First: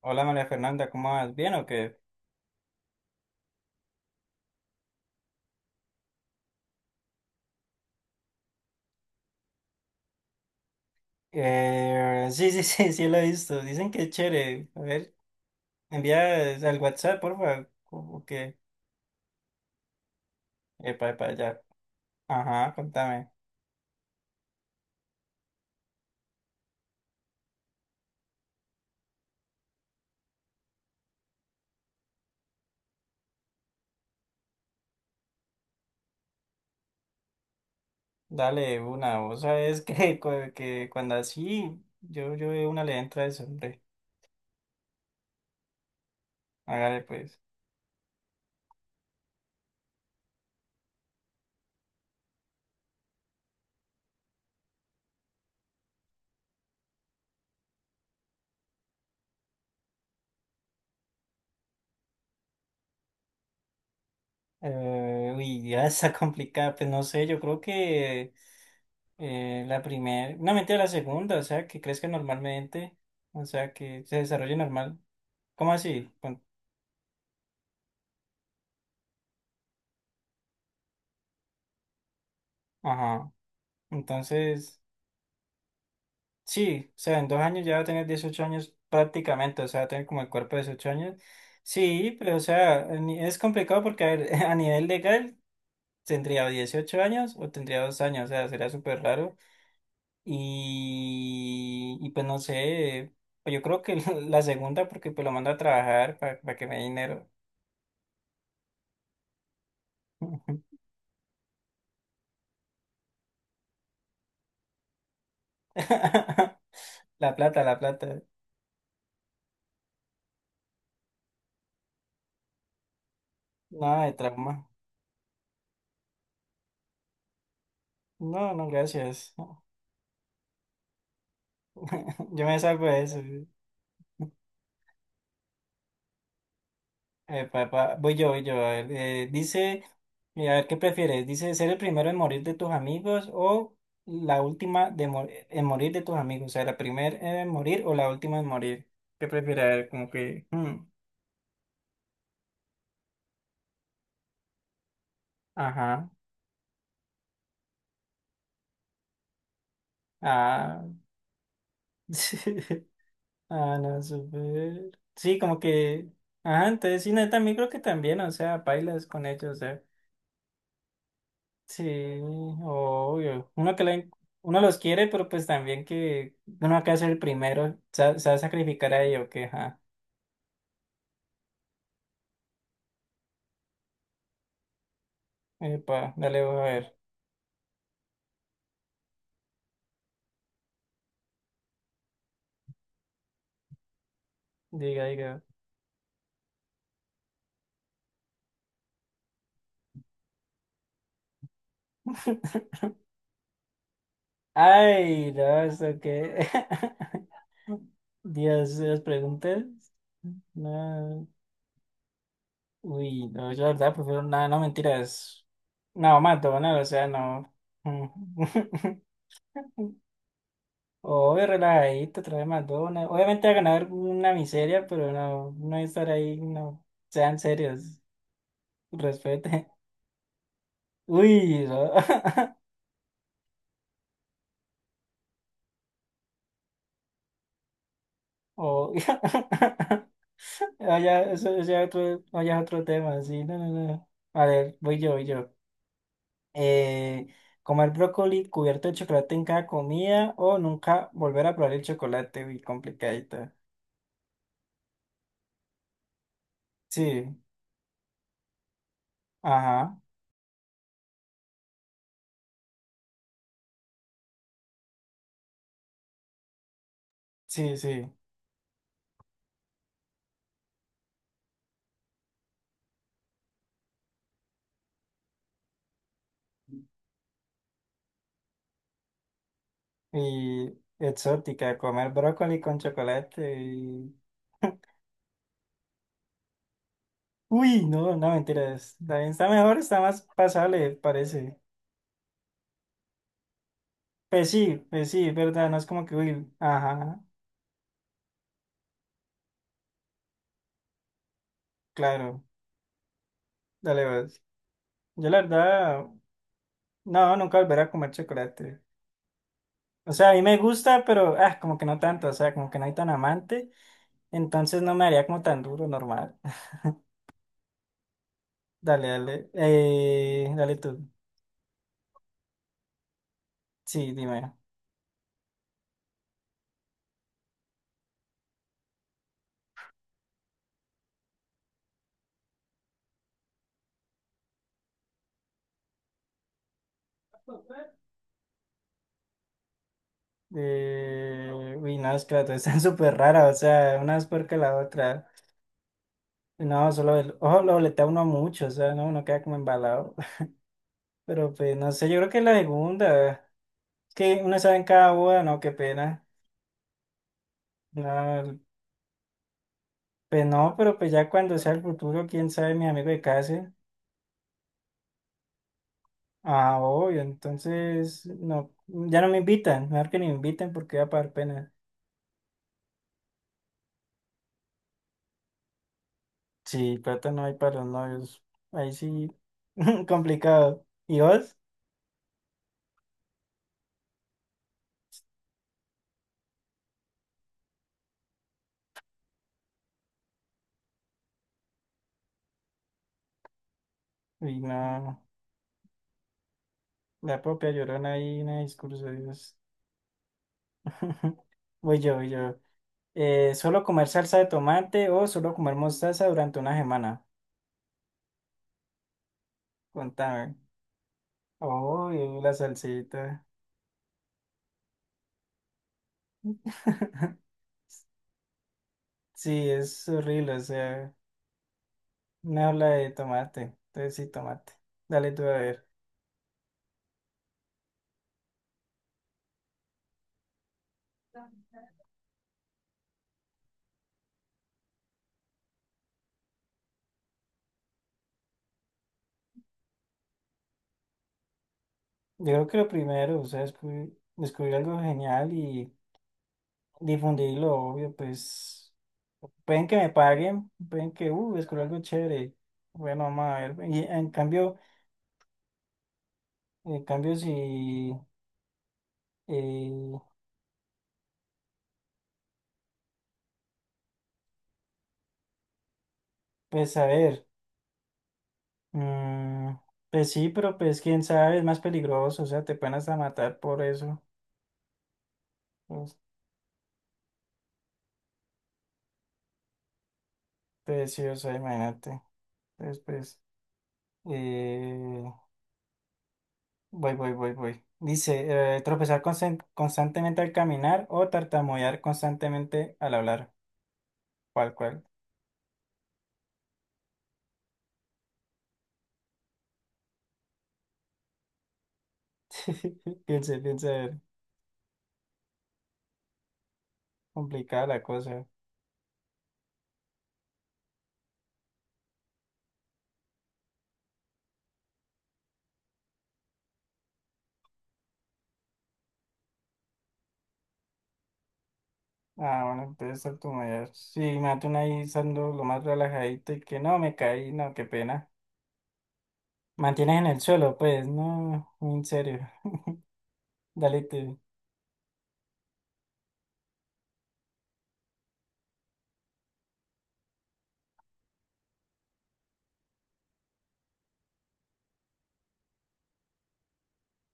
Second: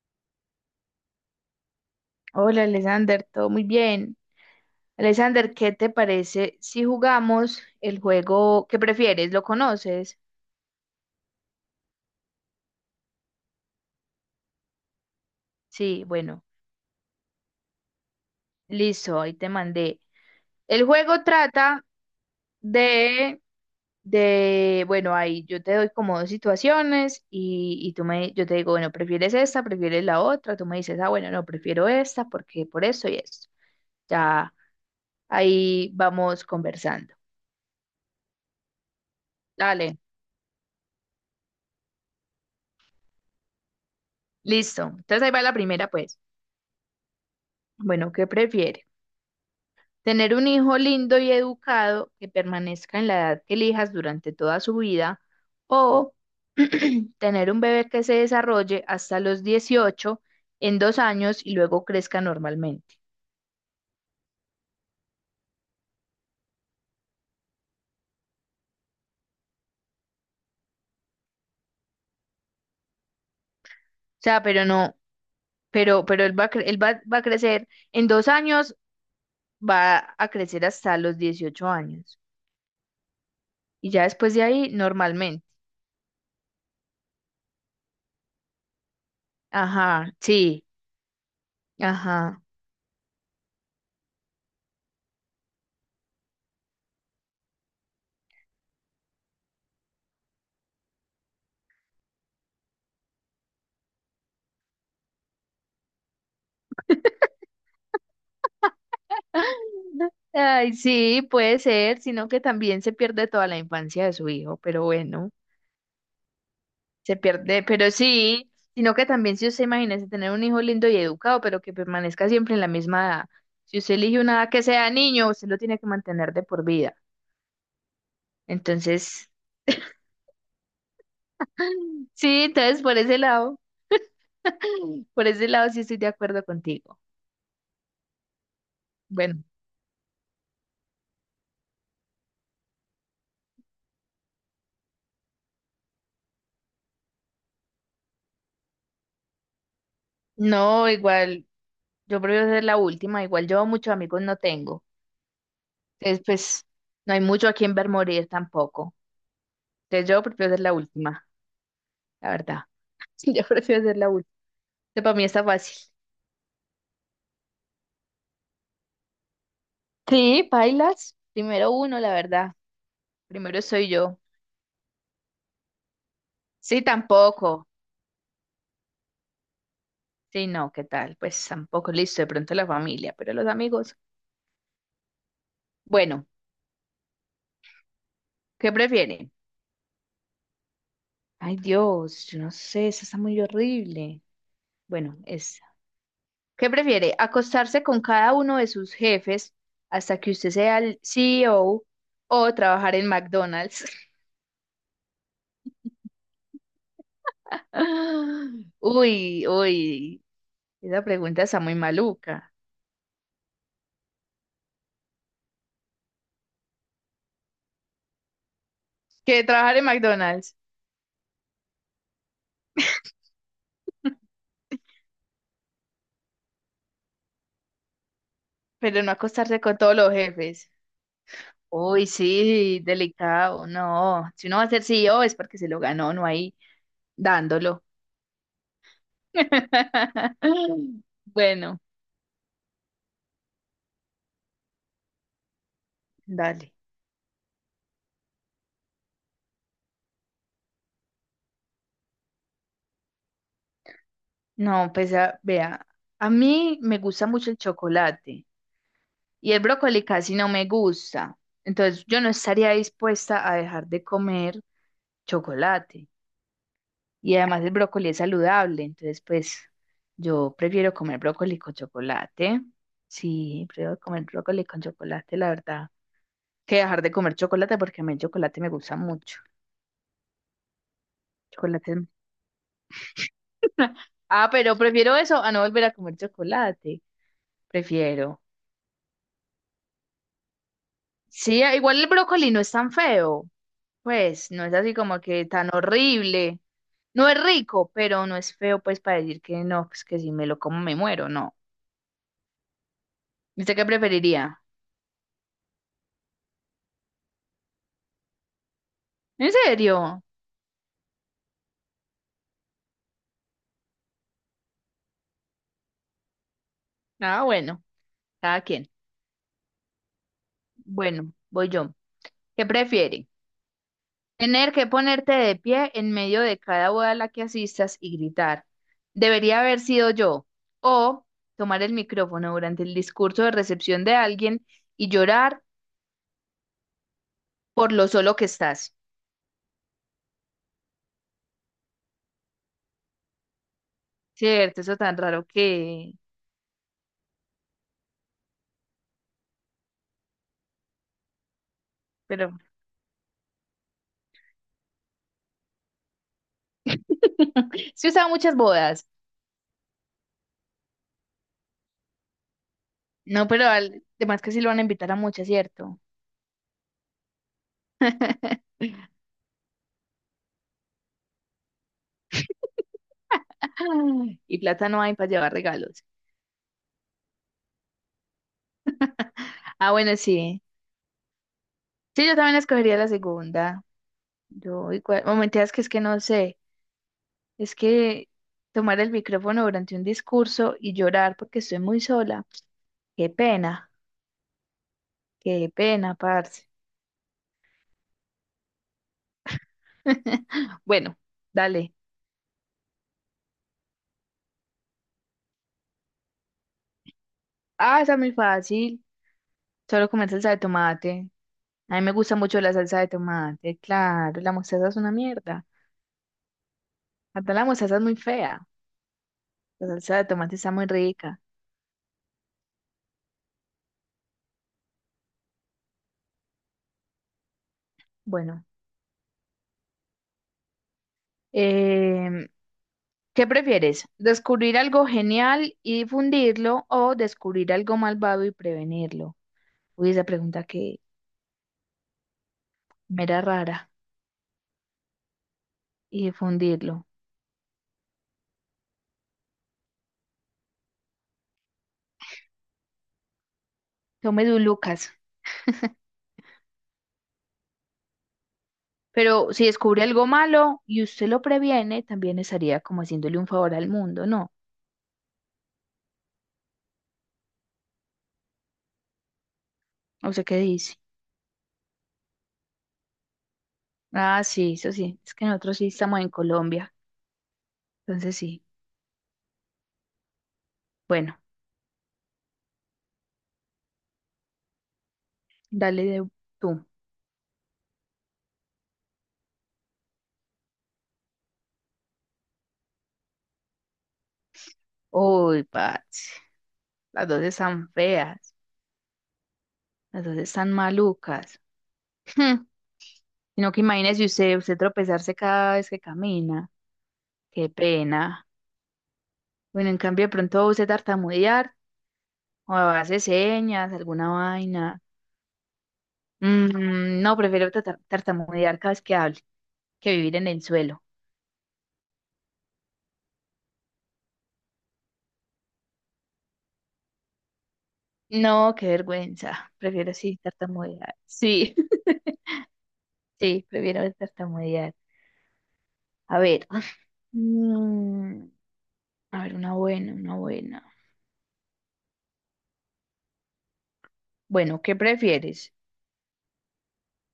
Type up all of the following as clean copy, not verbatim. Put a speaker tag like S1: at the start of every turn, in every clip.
S1: Hola María Fernanda, ¿cómo vas? ¿Bien o qué?
S2: Hola, Alexander, todo muy bien. Alexander, ¿qué te parece si jugamos el juego que prefieres? ¿Lo conoces?
S1: Sí, sí, sí, sí lo he visto. Dicen que es chévere. A ver,
S2: Sí, bueno,
S1: envía al WhatsApp, por favor. ¿Cómo que?
S2: listo, ahí te mandé. El
S1: Epa,
S2: juego
S1: epa, ya.
S2: trata
S1: Ajá, contame.
S2: de, bueno, ahí yo te doy como dos situaciones y yo te digo, bueno, ¿prefieres esta? ¿Prefieres la otra? Tú me dices, ah, bueno, no, prefiero esta porque por eso y esto. Ya ahí vamos conversando.
S1: Dale una. Vos sabés
S2: Dale,
S1: que, que cuando así, yo de una le entra eso, hombre.
S2: listo. Entonces ahí va la primera, pues.
S1: Hágale pues.
S2: Bueno, ¿qué prefieres? Tener un hijo lindo y educado que permanezca en la edad que elijas durante toda su vida o tener un bebé que se desarrolle hasta los 18 en 2 años y luego crezca normalmente.
S1: Uy, ya está complicada. Pues no sé, yo creo que la primera, no mentira, la segunda, o sea, que crezca normalmente, o sea, que se
S2: O sea,
S1: desarrolle
S2: pero no,
S1: normal. ¿Cómo
S2: pero,
S1: así?
S2: pero él va a crecer en 2 años, va a crecer hasta los 18 años
S1: Ajá.
S2: y ya después de ahí
S1: Entonces,
S2: normalmente.
S1: sí, o sea, en 2 años ya va a tener 18 años prácticamente, o sea, va a tener
S2: Ajá,
S1: como el cuerpo de
S2: sí,
S1: 18 años. Sí, pero o
S2: ajá.
S1: sea, es complicado porque a ver, a nivel legal tendría o 18 años o tendría 2 años, o sea, sería súper raro. Y pues no sé, pues yo creo que la segunda porque pues lo mando a trabajar para que me dé dinero.
S2: Ay, sí, puede ser, sino que también se pierde toda la infancia de su hijo, pero bueno, se
S1: La
S2: pierde,
S1: plata, la
S2: pero
S1: plata.
S2: sí, sino que también si usted imagínese tener un hijo lindo y educado, pero que permanezca siempre en la misma edad. Si usted
S1: Nada de
S2: elige una edad que
S1: trauma.
S2: sea niño, usted lo tiene que mantener de por vida.
S1: No, no,
S2: Entonces,
S1: gracias. Yo
S2: sí,
S1: me
S2: entonces
S1: salgo
S2: por
S1: de
S2: ese
S1: eso.
S2: lado, por ese lado sí estoy de acuerdo contigo.
S1: Epa, epa, voy yo, voy yo. A ver,
S2: Bueno,
S1: dice, a ver, ¿qué prefieres? Dice, ¿ser el primero en morir de tus amigos o la última en morir de tus amigos? O sea, la primera en morir o la última en morir. ¿Qué prefieres? A ver, como que, hmm,
S2: no, igual, yo prefiero ser la última, igual yo muchos amigos no tengo.
S1: ajá,
S2: Entonces, pues, no hay mucho a quien ver morir tampoco. Ya yo prefiero ser la
S1: ah,
S2: última, la verdad. Yo
S1: ah,
S2: prefiero ser
S1: no,
S2: la última.
S1: súper.
S2: Este para mí
S1: Sí,
S2: está
S1: como
S2: fácil.
S1: que, ajá, entonces sí, no también creo que también, o sea, bailas con ellos,
S2: Sí, bailas. Primero
S1: sí,
S2: uno, la verdad.
S1: obvio.
S2: Primero
S1: Uno que
S2: soy yo.
S1: uno los quiere, pero pues también que uno
S2: Sí,
S1: acá es el
S2: tampoco.
S1: primero. Se va a sacrificar a ello, que ajá.
S2: Sí, no, ¿qué tal? Pues tampoco, listo, de pronto la familia, pero los amigos.
S1: Epa,
S2: Bueno,
S1: dale, voy a ver.
S2: ¿qué prefieren? Ay, Dios, yo no sé, esa está muy horrible.
S1: Diga,
S2: Bueno,
S1: diga.
S2: esa. ¿Qué prefiere? ¿Acostarse con cada uno de sus jefes hasta que usted sea el CEO o trabajar en McDonald's?
S1: Ay, no, ¿esto qué? Dios, las
S2: Uy,
S1: preguntas.
S2: uy. Esa
S1: No.
S2: pregunta está muy maluca.
S1: Uy, no, yo la verdad prefiero nada, no mentiras. No, McDonald's, o sea, no.
S2: Que trabajar en McDonald's,
S1: Obvio, relajadito, trae McDonald's. Obviamente va a ganar una miseria, pero no, no estar ahí, no. Sean serios,
S2: pero no acostarse
S1: respeten.
S2: con todos los jefes.
S1: Uy, no.
S2: Uy, sí, delicado. No, si uno va a ser CEO es porque se lo ganó, no ahí dándolo.
S1: Oh. Vaya, eso
S2: Bueno,
S1: ya otro, vaya otro tema, sí, no, no, no. A ver, voy yo, voy yo.
S2: dale.
S1: Eh, comer brócoli cubierto de chocolate en cada comida o nunca volver a probar el chocolate, uy, complicadita.
S2: No, pues vea, a mí me gusta
S1: Sí,
S2: mucho el chocolate y el
S1: ajá,
S2: brócoli casi no me gusta. Entonces yo no estaría dispuesta a dejar de comer chocolate. Y además el
S1: sí,
S2: brócoli
S1: sí.
S2: es saludable, entonces pues yo prefiero comer brócoli con chocolate. Sí, prefiero comer brócoli con chocolate, la verdad, que dejar de comer chocolate porque a mí el chocolate me gusta mucho.
S1: Y exótica,
S2: Chocolate. es-
S1: comer brócoli con chocolate y...
S2: Ah, pero prefiero eso a no volver a comer chocolate.
S1: Uy, no, no,
S2: Prefiero.
S1: mentiras. También está mejor, está más pasable, parece.
S2: Sí, ah, igual el brócoli no es tan feo, pues no es así
S1: Pues
S2: como
S1: sí, es
S2: que
S1: verdad,
S2: tan
S1: no es como que, uy,
S2: horrible.
S1: ajá,
S2: No es rico, pero no es feo pues para decir que no, pues que si me lo como me muero, no.
S1: claro,
S2: ¿Usted qué
S1: dale vas.
S2: preferiría?
S1: Yo la verdad, no, nunca volveré a comer chocolate.
S2: ¿En
S1: O
S2: serio?
S1: sea, a mí me gusta, pero, ah, como que no tanto, o sea, como que no hay tan amante, entonces no me haría como tan duro, normal.
S2: Ah, bueno. Cada quien.
S1: Dale, dale, dale tú.
S2: Bueno, voy yo. ¿Qué prefiere?
S1: Sí, dime.
S2: ¿Tener que ponerte de pie en medio de cada boda a la que asistas y gritar, debería haber sido yo? ¿O tomar el micrófono durante el discurso de recepción de alguien y llorar por lo solo que estás?
S1: Uy, no, es que las dos están súper raras, o sea, una es peor que la
S2: Cierto, eso tan
S1: otra.
S2: raro que...
S1: No, solo el ojo lo boletea uno mucho, o sea, no, uno queda como embalado. Pero pues, no sé, yo creo que
S2: Pero
S1: la segunda. Es que uno sabe en cada boda, no, qué pena.
S2: sí usaba muchas
S1: No,
S2: bodas.
S1: pues no, pero pues ya cuando sea el futuro, quién sabe, mi amigo de
S2: No, pero
S1: case.
S2: además que sí lo van a invitar a muchas, ¿cierto?
S1: Ah, obvio, entonces, no, ya no me invitan, mejor que ni me inviten porque va a pagar pena.
S2: Y plata no hay para llevar regalos.
S1: Sí, plata no hay para los novios. Ahí sí,
S2: Ah, bueno, sí.
S1: complicado. ¿Y vos?
S2: Sí, yo también escogería la segunda. Yo igual, o mentiras que es que no sé, es que tomar el micrófono durante un discurso y llorar porque estoy muy sola, qué pena,
S1: Uy, no.
S2: qué pena, parce.
S1: La propia llorona ahí, en el discurso de Dios.
S2: Bueno, dale.
S1: Voy yo, voy yo. ¿Solo comer salsa de tomate o solo comer mostaza durante una semana?
S2: Ah, está muy fácil, solo comer salsa
S1: Contame.
S2: de tomate. A mí
S1: Oh,
S2: me gusta
S1: la
S2: mucho la salsa de
S1: salsita.
S2: tomate, claro, la mostaza es una mierda. Hasta la mostaza es muy fea,
S1: Sí,
S2: la
S1: es
S2: salsa de
S1: horrible,
S2: tomate
S1: o
S2: está muy
S1: sea,
S2: rica.
S1: me habla de tomate. Entonces sí, tomate. Dale tú a ver.
S2: Bueno. Em, ¿Qué prefieres? ¿Descubrir algo genial y difundirlo o descubrir algo malvado y prevenirlo? Uy, esa pregunta que
S1: Yo creo que lo
S2: me
S1: primero,
S2: era
S1: o sea,
S2: rara
S1: descubrir algo genial y
S2: y difundirlo.
S1: difundirlo, obvio, pues pueden que me paguen, pueden que, descubrí algo chévere. Bueno, vamos a ver. Y en
S2: Tome de un
S1: cambio...
S2: Lucas.
S1: Cambios y,
S2: Pero si descubre
S1: eh,
S2: algo malo y usted lo previene, también estaría como haciéndole un favor al mundo, ¿no?
S1: pues a ver, mm, pues
S2: O sea,
S1: sí,
S2: ¿qué
S1: pero
S2: dice?
S1: pues quién sabe, es más peligroso, o sea, te pueden hasta matar por eso.
S2: Ah, sí, eso sí. Es que nosotros sí
S1: Pues,
S2: estamos en Colombia. Entonces sí.
S1: pues sí, o
S2: Bueno,
S1: sea, imagínate. Entonces, pues, eh,
S2: dale de tú.
S1: voy, voy, voy, voy. Dice, tropezar constantemente al caminar o tartamudear constantemente al hablar. ¿Cuál, cuál?
S2: Uy, Pats. Las dos están feas. Las dos están malucas. Hmm.
S1: Piense,
S2: Sino que
S1: piense, a ver,
S2: imagínese usted, usted tropezarse cada vez que camina. Qué
S1: complicada la cosa.
S2: pena. Bueno, en cambio, de pronto usted tartamudear o hace señas, alguna vaina. No, prefiero tartamudear cada vez que hable que vivir en el suelo.
S1: Ah, bueno, entonces ser tu mayor sí, mate ahí saldo lo más relajadito y que no, me caí, no, qué pena.
S2: No, qué vergüenza. Prefiero
S1: Mantienes en
S2: sí
S1: el suelo, pues,
S2: tartamudear.
S1: no,
S2: Sí,
S1: en serio.
S2: sí,
S1: Dale
S2: prefiero
S1: tú.
S2: tartamudear. A ver. Mm, a ver, una buena, una buena. Bueno, ¿qué prefieres?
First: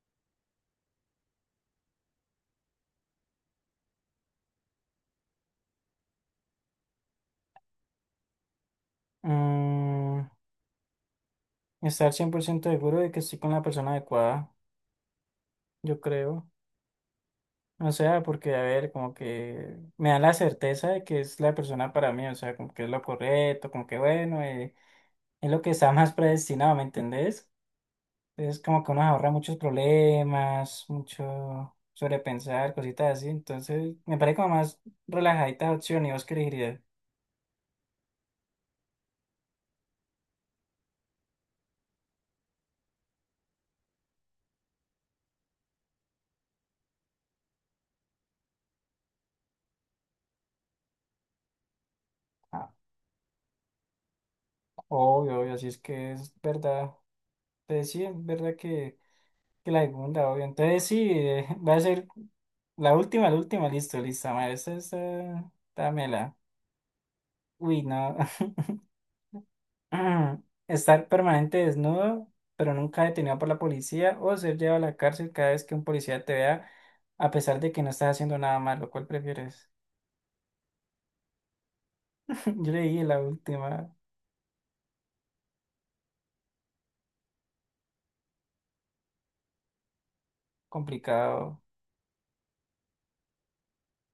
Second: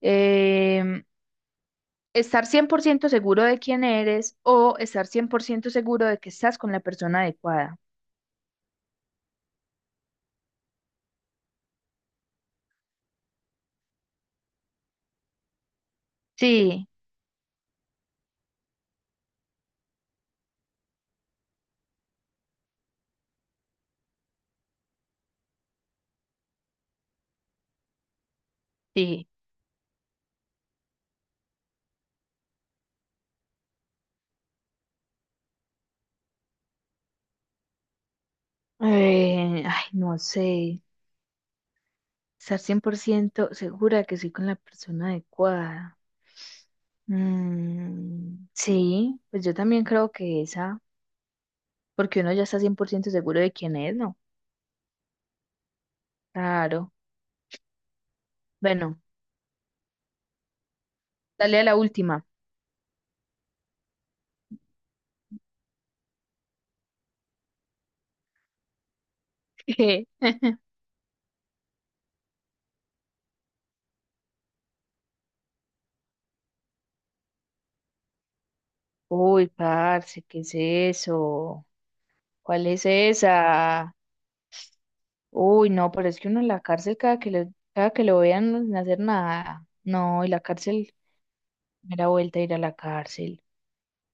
S2: Em, estar 100% seguro de quién eres o estar 100% seguro de que estás con la persona adecuada.
S1: Mm, estar 100% seguro de que estoy con la persona adecuada, yo creo.
S2: Sí,
S1: O sea, porque, a ver, como que me da la certeza de que es la persona para mí, o sea, como que es lo correcto, como que, bueno, es lo que está más predestinado, ¿me entendés? Es como que uno se
S2: sí.
S1: ahorra muchos problemas, mucho sobrepensar, cositas así. Entonces, me parece como más relajadita opción y vos qué elegirías.
S2: Ay, no sé. Estar 100% segura de que soy con la persona adecuada. Sí, pues yo también creo que esa, porque uno ya está
S1: Ah,
S2: 100% seguro de quién es, ¿no?
S1: obvio, obvio, así es que es
S2: Claro.
S1: verdad. Entonces, sí, es verdad que,
S2: Bueno,
S1: que la segunda, obvio. Entonces, sí,
S2: dale a
S1: va
S2: la
S1: a ser
S2: última.
S1: la última, listo, lista, madre. Esta, dámela. Uy, no. Ujú. Estar permanente desnudo, pero nunca detenido por la policía, o ser llevado a la cárcel cada vez que un policía te vea, a pesar de que no estás haciendo nada malo. ¿Cuál
S2: Uy,
S1: prefieres?
S2: parce, ¿qué es eso? ¿Cuál
S1: Yo
S2: es
S1: leí la última,
S2: esa? Uy, no, pero es que uno en la cárcel cada que lo vean no sin hacer nada. No, y la cárcel,
S1: complicado.
S2: primera vuelta a ir a la cárcel.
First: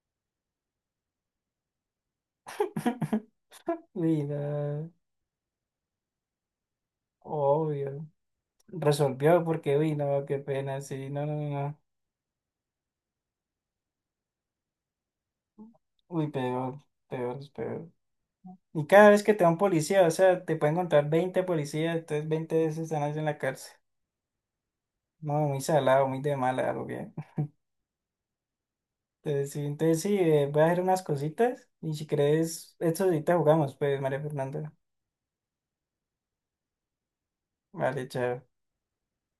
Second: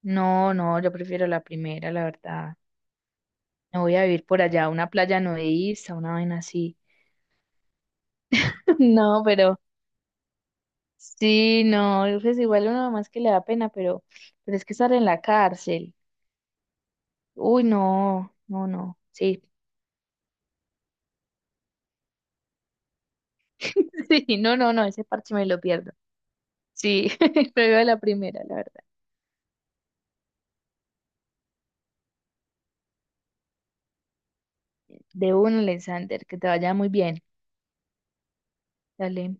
S2: No, no, yo prefiero la primera, la verdad. Me voy a
S1: Uy,
S2: vivir por allá, una
S1: no,
S2: playa nudista, una vaina así.
S1: obvio.
S2: No,
S1: Resolvió porque, uy, no, qué pena, sí, no, no, no,
S2: sí,
S1: no.
S2: no, pues igual uno más que le da pena, pero es que estar en la cárcel.
S1: Uy, peor, peor, es
S2: Uy,
S1: peor.
S2: no, no,
S1: Y
S2: no.
S1: cada vez que
S2: Sí.
S1: te da un policía, o sea, te pueden encontrar 20 policías, entonces 20 veces están en la cárcel.
S2: Sí, no, no, no, ese parche
S1: No,
S2: me
S1: muy
S2: lo pierdo.
S1: salado, muy de mala, algo
S2: Sí,
S1: bien.
S2: prefiero la primera, la verdad.
S1: Entonces sí, voy a hacer unas cositas y si crees, esto ahorita jugamos, pues, María Fernanda.
S2: De uno, Alexander, que te vaya muy bien.
S1: Vale, chao.
S2: Dale.